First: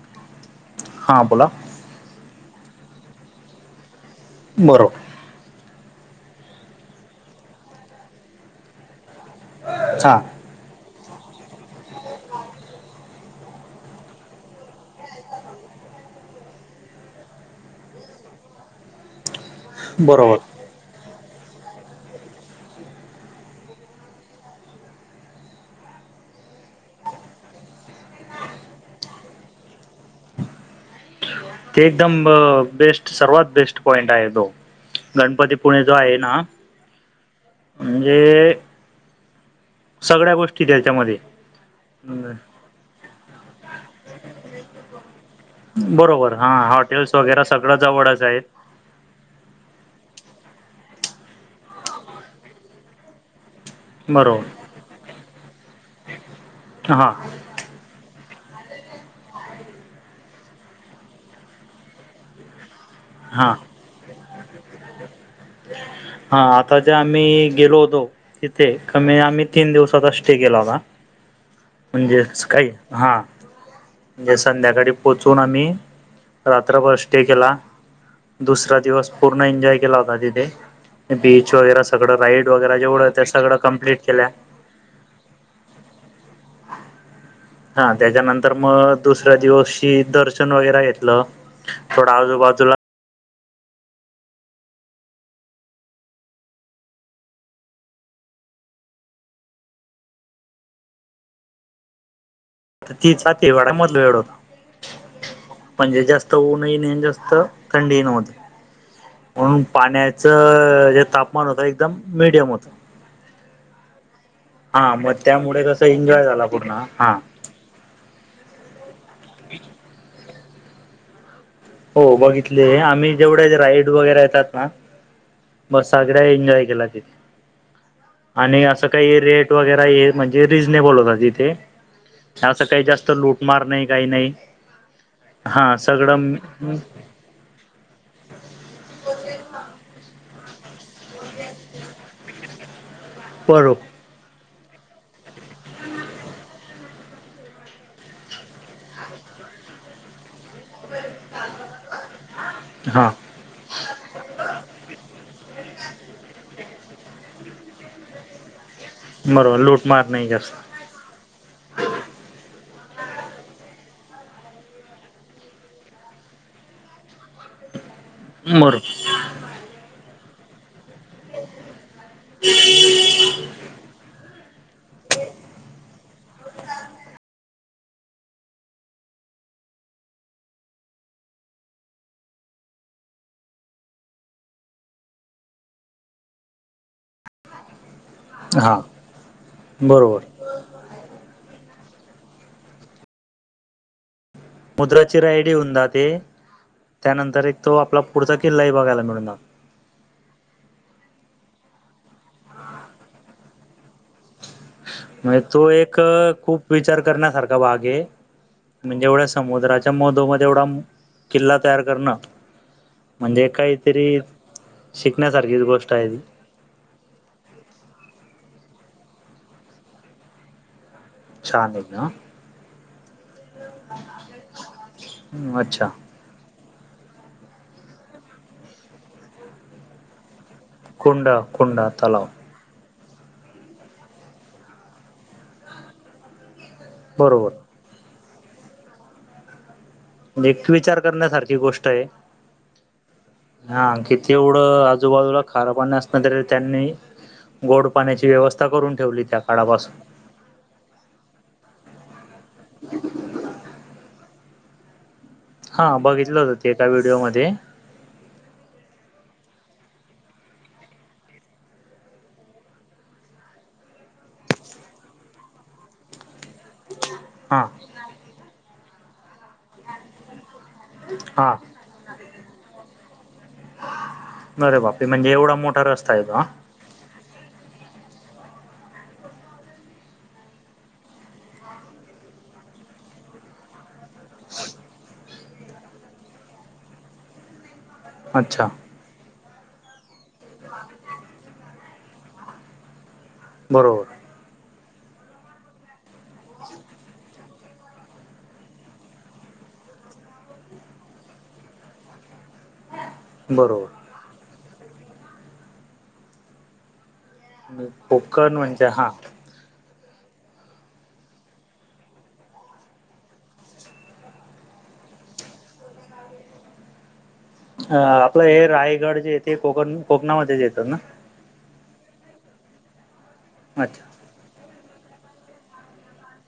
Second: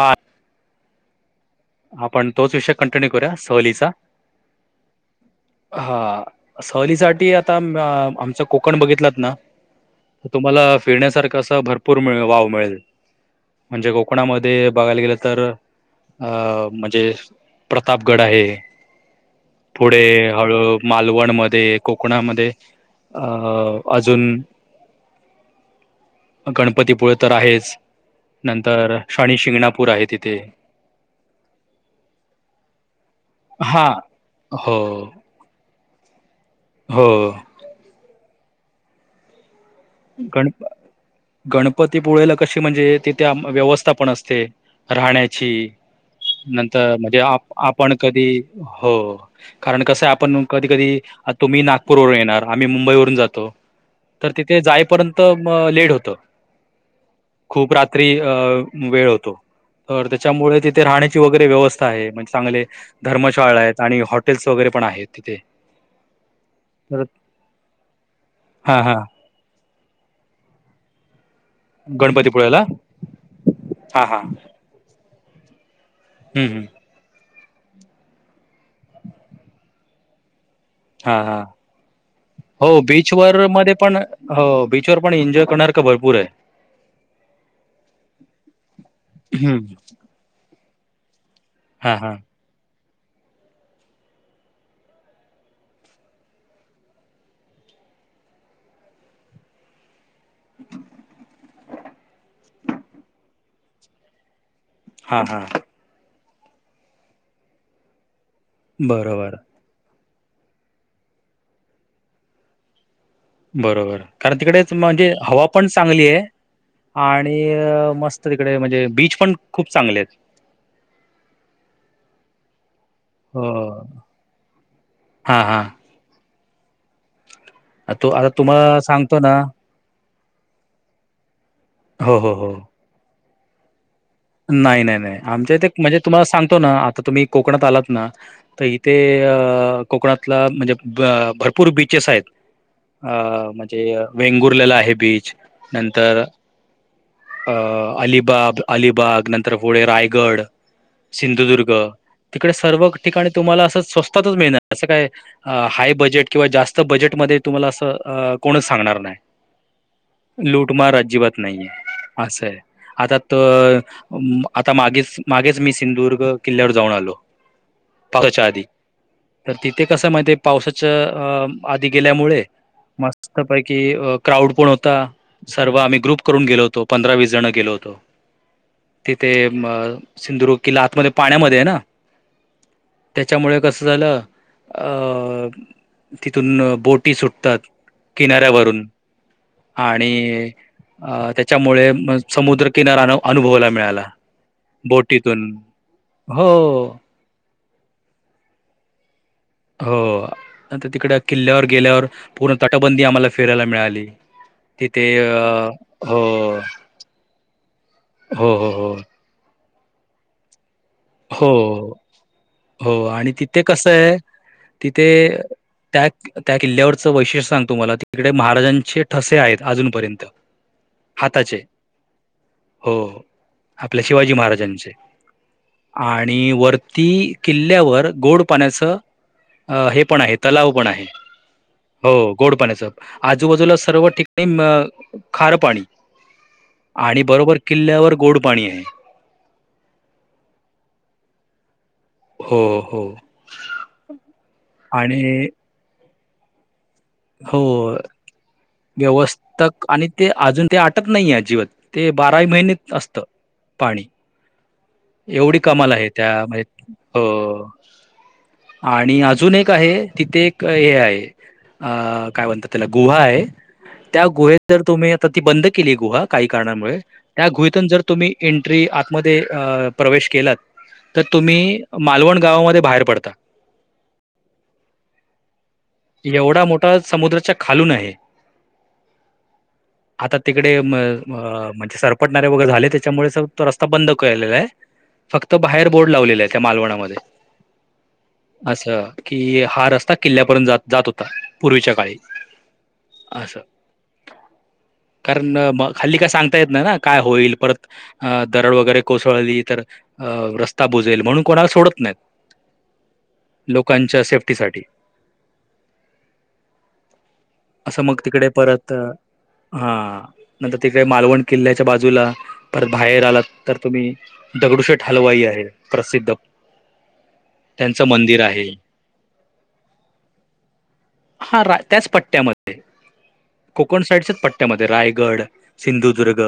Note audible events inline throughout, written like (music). आठ हां बोला आपण तोच विषय कंटिन्यू करूया सहलीचा. बरोबर हां सहलीसाठी आता आमचा कोकण बघितलात ना. हां तुम्हाला फिरण्यासारख अस भरपूर मिळेल वाव मिळेल. म्हणजे कोकणामध्ये बघायला गेल तर. अ म्हणजे प्रतापगड आहे पुढे बरोबर हळू मालवणमध्ये, कोकणामध्ये अ अजून गणपतीपुळे तर आहेच. नंतर शणी शिंगणापूर आहे तिथे. ते एकदम बेस्ट सर्वात बेस्ट हा पॉईंट आहे तो हो गणपती पुळे जो आहे ना. हो म्हणजे सगळ्या गण गोष्टी त्याच्यामध्ये. गणपतीपुळेला कशी म्हणजे तिथे व्यवस्था पण असते राहण्याची. बरोबर हा नंतर हॉटेल्स जेव्हा वगैरे सगळं आपण जवळच कधी आहेत हो. कारण कसय आपण कधी कधी तुम्ही नागपूरवरून येणार, आम्ही मुंबईवरून जातो. बरोबर ते जाईपर्यंत मग लेट होत. हां खूप रात्री अ वेळ होतो. तर त्याच्यामुळे तिथे राहण्याची वगैरे व्यवस्था आहे म्हणजे चांगले. हां धर्मशाळा आहेत आणि हॉटेल्स वगैरे पण आहेत तिथे. हा आता जे तर आम्हीं गेलो होतो, तिथे हा हा कमी आम्हीं तीन दिवसचा स्टे केला होता. म्हणजे जसं गणपतीपुळेला काही हा हा म्हणजे संध्याकाळी पोहोचून आम्हीं हम्म हम्म रात्रभर स्टे केला, दुसरा दिवस पूर्ण एन्जॉय केला होता तिथे. हा हा बीच वगैरे, सगळं राईड वगैरे, हो जेवढं त्या बीचवर सगळं मध्ये पण कंप्लीट केल्या, हो बीचवर पण एनजॉय करण्यासारखं भरपूर आहे. हा त्याच्यानंतर मग दुसऱ्या हम्म. दिवसशी दर्शन वगैरा घेतलं. हा थोडं हा आजूबाजूला (unintelligible) तर ती छाती तेवाडामधलं वेड होतं. हा, हा... म्हणजे जास्त ऊन ही नाही आणि जास्त थंडीही नव्हती. बरोबर. म्हणून पाण्याचं जे तापमान होतं, एकदम मिडियम होतं. बरोबर कारण तिकडेच हा मग म्हणजे हवा त्यामुळे पण कसं चांगली एन्जॉय आहे झाला पूर्ण हा. आणि नी मस्त तिकडे म्हणजे बीच पण खूप चांगले आहेत. हो बघितले, आम्ही जेवढे राईड हो वगैरे येतात ना, हा हा बस सगळ्या एन्जॉय केला तिथे तो आता आणि तुम्हाला असं काही सांगतो ना रेट वगैरा ये म्हणजे रिजनेबल होता तिथे, हो हो हो असं काही जास्त लूटमार नाही, काही नाही. नाही, नाही, नाही आमच्या इथे हा म्हणजे तुम्हाला सगळं सांगतो ना, आता तुम्ही कोकणात आलात ना तर इथे अ कोकणातला म्हणजे भरपूर बीचेस आहेत. अ म्हणजे बरोबर वेंगुर्लेला आहे बीच, नंतर अ अलिबाब, अलि बाग नंतर पुढे रायगड, सिंधुदुर्ग तिकडे सर्व हा ठिकाणी तुम्हांला असं स्वस्तातच मिळणार असं काय हाय बजेट किंवा जास्त बजेटमध्ये तुम्हांला असं कोणच सांगणार नाही. बरोबर लूटमार नाही जास्त लूटमार अजिबात नाहीये असंय आता तर आता मागेच -मागेच मी सिंधुदुर्ग किल्ल्यावर जाऊन आलो. पावसाच्या आधी, बरोबर तर तिथे कसं माहिती आहे पावसाच्या अ आधी गेल्यामुळे मस्त पैकी क्राऊड पण होता, सर्व आम्ही ग्रुप करून गेलोतो, पंधरा-वीस जण गेलो होतो. तिथे सिंधुदुर्ग किल्ला आतमध्ये, पाण्यामध्ये आहे ना, त्याच्यामुळे कसं झालं अं.. तिथून बोट टी सुटतात हा किनाऱ्यावरून बरोबर आणि अं त्याच्यामुळे समुद्रकिनारा अनुभवायला मिळाला. समुद्राची राईय बोटीतून ही होऊन जाते, हो त्यानंतर एक तो आपला पुढचा किल्लाही बघायला मिळून हो आता तिकडं किल्ल्यावर गेल्यावर पूर्ण तटबंदी आम्हांला फिरायला मिळाली. तिथे म्हणजे तो अ एक हो खूप विचार करण्यासारखा भाग ये, हो, हो, म्हणजे एवढं समुद्राच्या मधो- मध एवढा हो, किल्ला तयार हो, करणं, हो आणि म्हणजे तिथे कसं आहे काहीतरी तिथे शिकण्यासारखीच गोष्ट त्या आहे ती त्या किल्ल्यावरचं वैशिष्ट्य सांगतो तुम्हांला, तिकडे महाराजांचे ठसे आहेत अजूनपर्यंत. हाताचे छान आहे हो आपल्या शिवाजी महाराजांचे. अच्छा. आणि वरती किल्ल्यावर गोड पाण्याचं अ हे पण आहे तलाव पण आहे. कोंडा कोंडा हो तलाव गोड पाण्याचं व आजूबाजूला सर्व ठिकाणी म खार पाणी आणि बरोबर किल्ल्यावर गोड पाणी आहे. म्हणजे एक विचार करण्यासारखी गोष्ट आहे. हो हो. हा किती एवढं आजूबाजूला आणि खार पाणी असल तरी त्यांनी गोड हो पाण्याची व्यवस्था करून ठेवली त्या व्यवस्थक काळापासून. आणि ते अजून ते आटत नाही अजिबात. ते बाराही महिने असतं पाणी. एवढी कमाल हा आहे त्या बघितलं होत मध्ये ते एका अ. व्हिडिओमध्ये आणि अजून एक आहे तिथे एक हे आहे. अ काय म्हणतात त्याला गुहा आहे. त्या गुहे जर तुम्ही आता ती बंद केली गुहा काही कारणामुळे. त्या हा गुहेतून जर तुम्ही एंट्री आतमध्ये प्रवेश केलात तर हा तुम्ही, मालवण गावामध्ये बाहेर पडतात. अरे बापरे, म्हणजे एवढा मोठा रस्ता आहे का. एवढा समुद्राच्या खालून आहे. आता तिकडे म म्हणजे सरपटणारे वगैरे झाले. त्याच्यामुळे तो रस्ता बंद केलेला आहे. फक्त बाहेर बोर्ड लावलेला आहे. त्या मालवणामध्ये अच्छा असं कि हा रस्ता किल्ल्यापर्यंत जात जात होता. पूर्वीच्या काळी असं. बरोबर. कारण म हल्ली काय सांगता येत नाही ना. काय होईल परत अ दरड वगैरे कोसळली तर अ रस्ता बुजेल, म्हणून कोणाला सोडत नाहीत. बरोबर लोकांच्या सेफ्टी साठी असं मग तिकडे कोकण म्हणजे परत हा हा नंतर तिकडे मालवण किल्ल्याच्या बाजूला परत बाहेर आलात तर तुम्ही, दगडूशेठ हलवाई आहे प्रसिद्ध. अ त्यांचं मंदिर आपलं हे आहे. रायगड जे ते कोकण कोकणामध्येच येतात ना. हा रा त्याच पट्ट्यामध्ये कोकण अच्छा साईडच्याच पट्ट्या त्यामध्ये रायगड, सिंधुदुर्ग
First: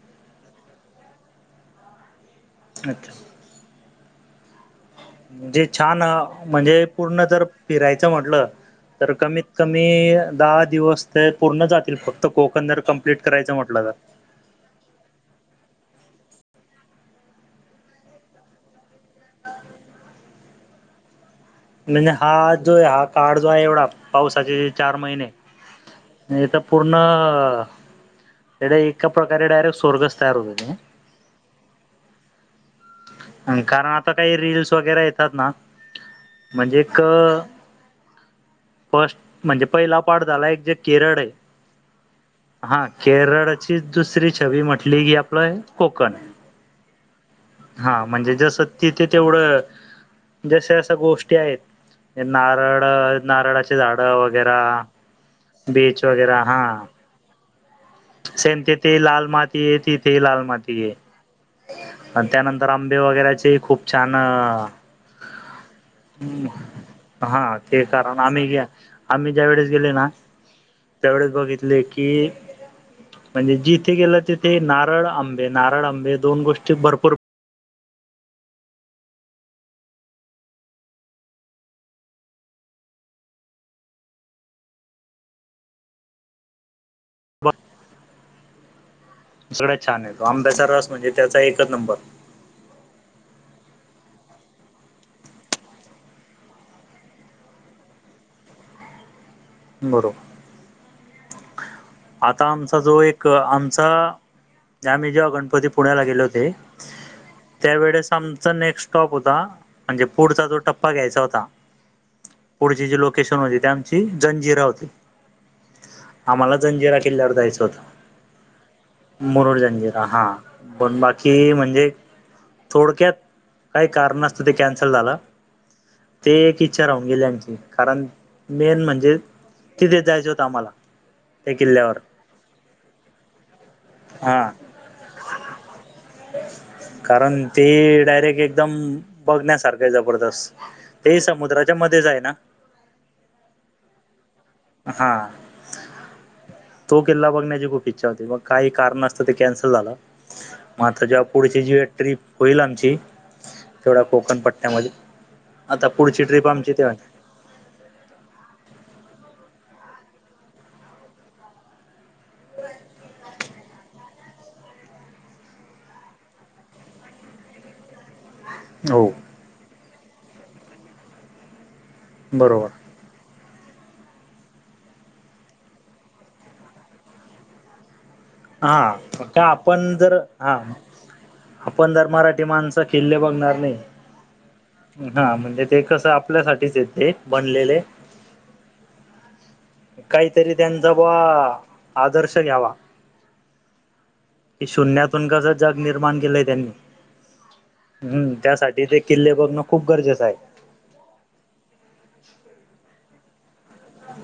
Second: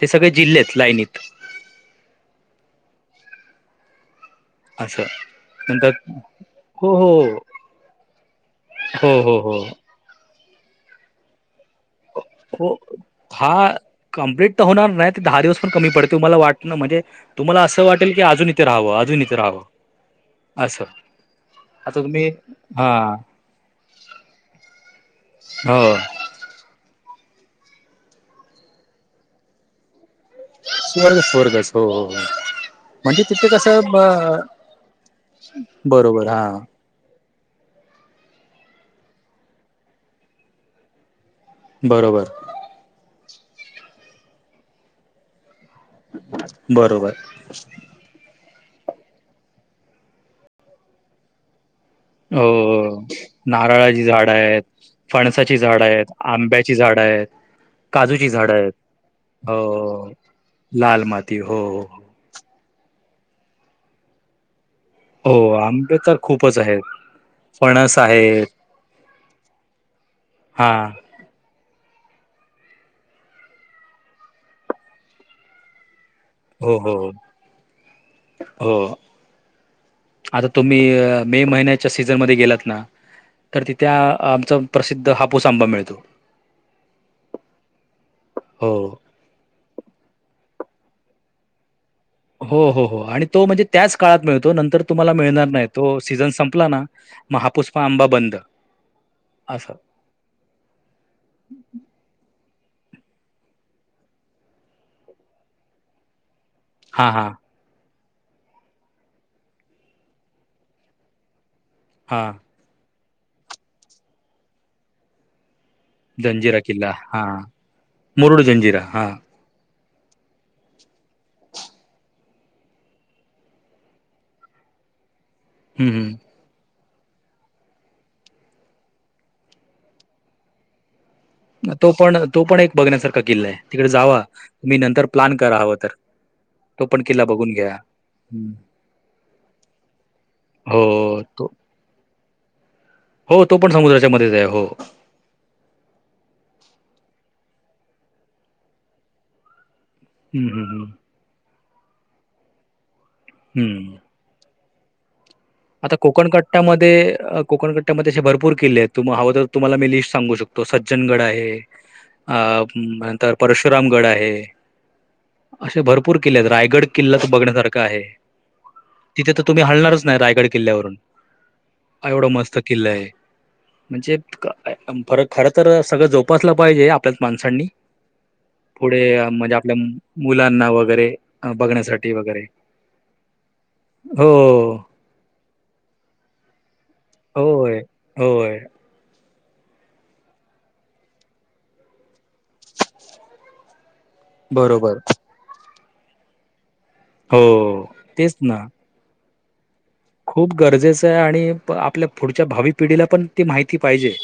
ते सगळे जिल्हे आहेत लाईनीत. अच्छा. अस. म्हणजे छान म्हणजे पूर्ण तर फिरायचं म्हटलं, तर हो हो कमीत हो कमी दहा दिवस तर पूर्ण जातील फक्त कोकण हो जर कम्प्लीट हा करायचं म्हटलं तर, कंप्लीट तर होणार नाही ते दहा दिवस पण कमी पडतील मला वाटल म्हणजे तुम्हाला असं वाटेल की अजून इथे रहावं अजून इथे रहावं असं. आता म्हणजे तुम्ही हा जो आहे हा काळ जो आहे एवढा पावसाचे चार महिने हो इथ पूर्ण एका प्रकारे डायरेक्ट स्वर्गच तयार होत ते. स्वर्गच स्वर्गच हो. म्हणजे तिथे ते कारण कसं ब आता काही रील्स बरोबर हा. फस्ट फस्ट म्हणजे पहिला पाठ झाला एक जे केरळ आहे. बरोबर बरोबर. हा केरळची दुसरी छवी म्हटली की आपलं- कोकण. बरोबर‌. हा म्हणजे जसं तिथे तेवढं जश अश्या गोष्टी आहेत, अ नारळ, नारळाची झाड, वगैरे. फणसाची झाडं बीच आहेत, वगैरे हा आंब्याची झाडं आहेत. काजूची झाडं सेम आहेत, तिथे लाल माती आहे हो तिथे लाल माती आहे. लाल माती हो- आणि त्यानंतर आंबे वगैरेचे खूप छान- हो हो, आंबे तर हम् खूपच आहेत हा ते फणस कारण आम्ही आहेत घ्या आम्ही ज्या वेळेस गेले ना- हा त्यावेळेस बघितले की- म्हणजे जिथे गेलं तिथे नारळ आंबे नारळ आंबे- दोन गोष्टी हो, हो, भरपूर हो, हो. आता तुम्ही मे महिन्याच्या सीझनमध्येध्ये गेलात ना- तर तिथे आमचा प्रसिद्ध हापूस आंबा मिळतो. हो. सगळंच छान आहे अंब्याचा रस म्हणजे त्याचा एकच नंबर. हो हो हो आणि तो म्हणजे त्याच काळात मिळतो, नंतर तुम्हाला मिळणार नाही तो सीझन संपला ना- म हापुस आंबा बंद असं. बर आता आमचा जो एक आमचा आम्ही जेव्हा गणपती पुळ्याला गेले होते. हा हा. त्या वेळेस आमचा नेक्स्ट स्टॉप होता, म्हणजे पुढचा जो टप्पा घ्यायचा होता- हां पुढची जी लोकेशन होती ते आमची जंजिरा होती. आम्हाला जंजिरा किल्ला हा किल्ल्यावर जायचं होतं मुरड जंजिरा हा. मुरुड जंजिरा हा पण बाकी म्हणजे थोडक्यात काही कारण असतं ते कॅन्सल झालं. हम् हम् ते एक इच्छा राहून गेली आमची कारण मेन म्हणजे तिथे जायचं होतं आम्हाला. त्या तो किल्ल्यावर पण, तो पण एक बघण्यासारखा किल्ला आहे तिकडे जावा हा तुम्ही नंतर प्लॅन करा हवं तर. तो पण किल्ला कारण बघून ते घ्या डायरेक्ट हं. एकदम बघण्यासारख जबरदस्त ते हो तो समुद्रा- त्याध्ये जा आहे ना हो तो पण समुद्राच्या मध्येच आहे हो. हां तो किल्ला बघण्याची खूप इच्छा होती मग काही कारण असतं ते कॅन्सल झालं. हम्म म हम्म आता जेव्हा पुढची जेव्हा ट्रिप होईल आमची हम्म तेवढा कोकणपट्ट्यामध्ये आता कोकण कट्टामध्ये कोकणकट्ट्यामध्येध्ये असे भरपूर किले आहेत तुम्हाला हवं तर तुम्हाला मी लिस्ट सांगू शकतो, सज्जनगड आहे. अ नंतर परशुराम गड आहे. असे भरपूर किल्ले आहेत रायगड किल्लाच बघण्यासारखं आहे. हो तिथे तर तुम्ही हालणारच नाही रायगड किल्ल्यावरून एवढा मस्त बरोबर किल्ल आहे. म्हणजे फर खर तर सगळं जोपासलं पाहिजे आपल्याच माणसांनी. पुढे हा का म्हणजे आपल्या आपण जर हा मुलांना वगैरे आपण जर बघण्यासाठी मराठी वगैरे. माणसं किल्ले बघणार नाही. हो हा म्हणजे ते कसं आपल्यासाठीच आहेत ते होय बनलेले. होय काहीतरी त्यांचा बा आदर्श घ्यावा. कि बरोबर शून्यातून कस जग निर्माण केलंय त्यांनी, हो हम्म तेच ना त्यासाठी ते कल्ले बघण खूप गरजेच हाय. खूप गरजेचं आहे आणि आपल्या पुढच्या भावी पिढीला पण ती माहिती पाहिजे.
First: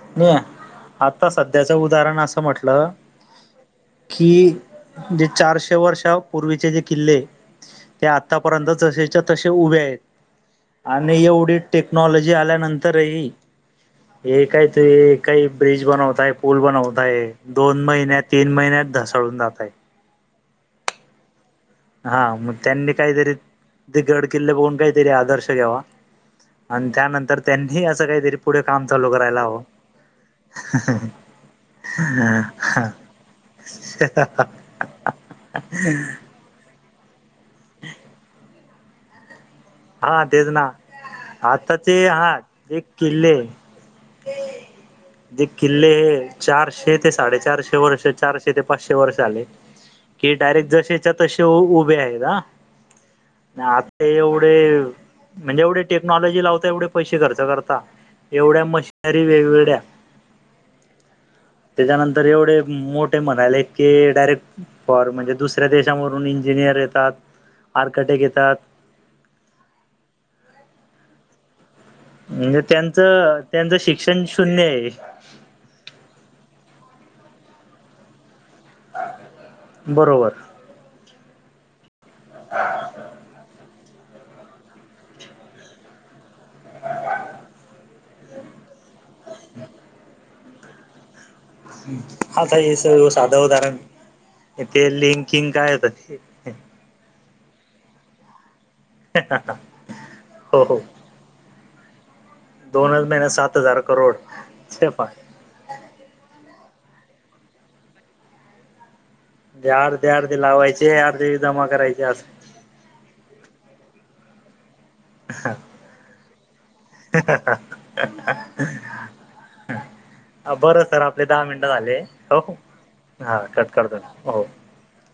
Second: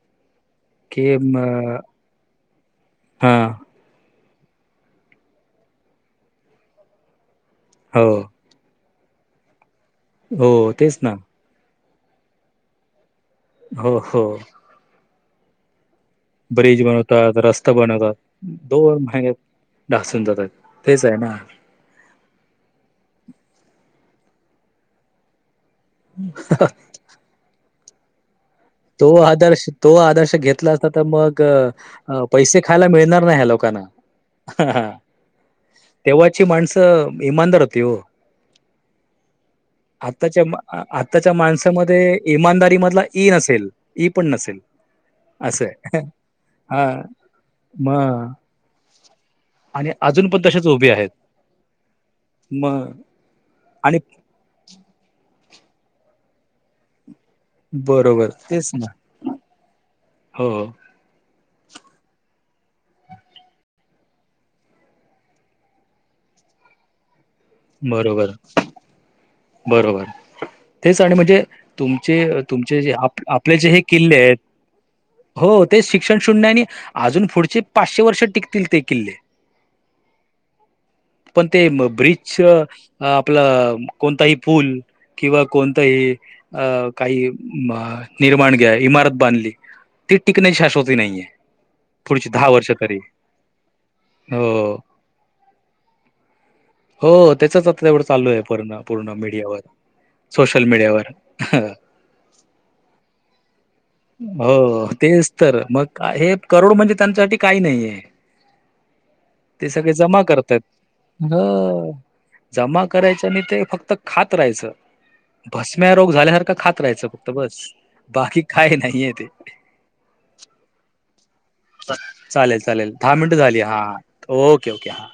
(inaudible) कि आता सध्याच उदाहरण असं म्हटलं हा कि जे चारशे वर्षा पूर्वीचे जे किल्ले हो ते आता पर्यंत जसेच्या तसे उभे आहेत हो तेच ना आणि एवढी टेक्नॉलॉजी आल्यानंतरही हो हो एक का आहे (inaudible) काही ब्रिज बनवताय. पूल ब्रिज बनवताय बनवतात रस्ता दोन महिन्यात तीन महिन्यात ढासळून जातय. ढासळून जातात, तेच आहे ना. हा मग त्यांनी काहीतरी ते गड किल्ले बघून काहीतरी आदर्श घ्यावा. (unintelligible) आणि त्यानंतर त्यांनीही असं काहीतरी पुढे काम चालू तो करायला हवं आदर्श तो आदर्श घेतला असता तर मग पैसे खायला मिळणार नाही ह्या लोक हा हा हा तेव्हाची माणसं इमानदार होती ओ. हा आत्ताच्या तेच ना आत्ताच्या आता ते माणसामध्ये हा इमानदारी जे मधला ई किल्ले नसेल ई पण नसेल. जे असं आहे. किल्ले हे चारशे हां, ते साडेचारशे वर्ष, मग चारशे ते पाचशे वर्ष झाले. आणि अजून कि पण तसेच डायरेक्ट उभे आहेत. जशच्या तसे उभे आहेत ना, मग आणि आता एवढ म्हणजे जेवढे टेक्नॉलॉजी (inaudible) पैसेे खर्च करता बरोबर एवढ्या तेच ना. मशिनरी वेगवेगळ्या हो हो त्याच्यानंतर एवढे मोठे म्हणाले की डायरेक्ट फॉर म्हणजे दुसऱ्या देशावरून इंजिनियर येतात. आर्कटेक्ट बरोबर येतात बरोबर तेच आणि म्हणजे तुम चे म्हणजे तुमचे ज त्यांचं आपले जे त्यांचं हे किल्ले शिक्षण आहेत. शून्य आहे हो तेच शिक्षण शून्य आणि अजून पुढचे पाचशे वर्ष टिकतील ते किल्ले बरोबर पण ते ब्रिज च आपलं कोणताही पुल किंवा कोणतही अ काही निर्माण घ्या इमारत बांधली ती टिकण्याची शास्वती नाहीये. पुढची दहा आता वर्ष हे स तरी साधं उदाहरण हो इथे लिं किंग काय होता ते हो त्याचच आता तेवढं चालू आहे पूर्ण पूर्ण मीडियावर हो सोशल हो मीडियावर. दोनच महिन्यात सात हजार करोड हो तेच तर मग हे करोड म्हणजे त्यांच्यासाठी काही नाही आहे. ते म्हणजे सगळे अर्धे जमा अर्धे करत्यात लावायचे अर्धे जमा करायचे असं (inaudible) जमा करायच नि ते फक्त खात राहायचं भस्म्या रोग झाल्यासारखं खात राहायचं फक्त बस बाकी काय नाहीय ते. बरं सर आपले दहा मिनटं झाले हो चालेल चालेल दहा मिनिटं हा झाली कट करतो. हो ओके ओके हां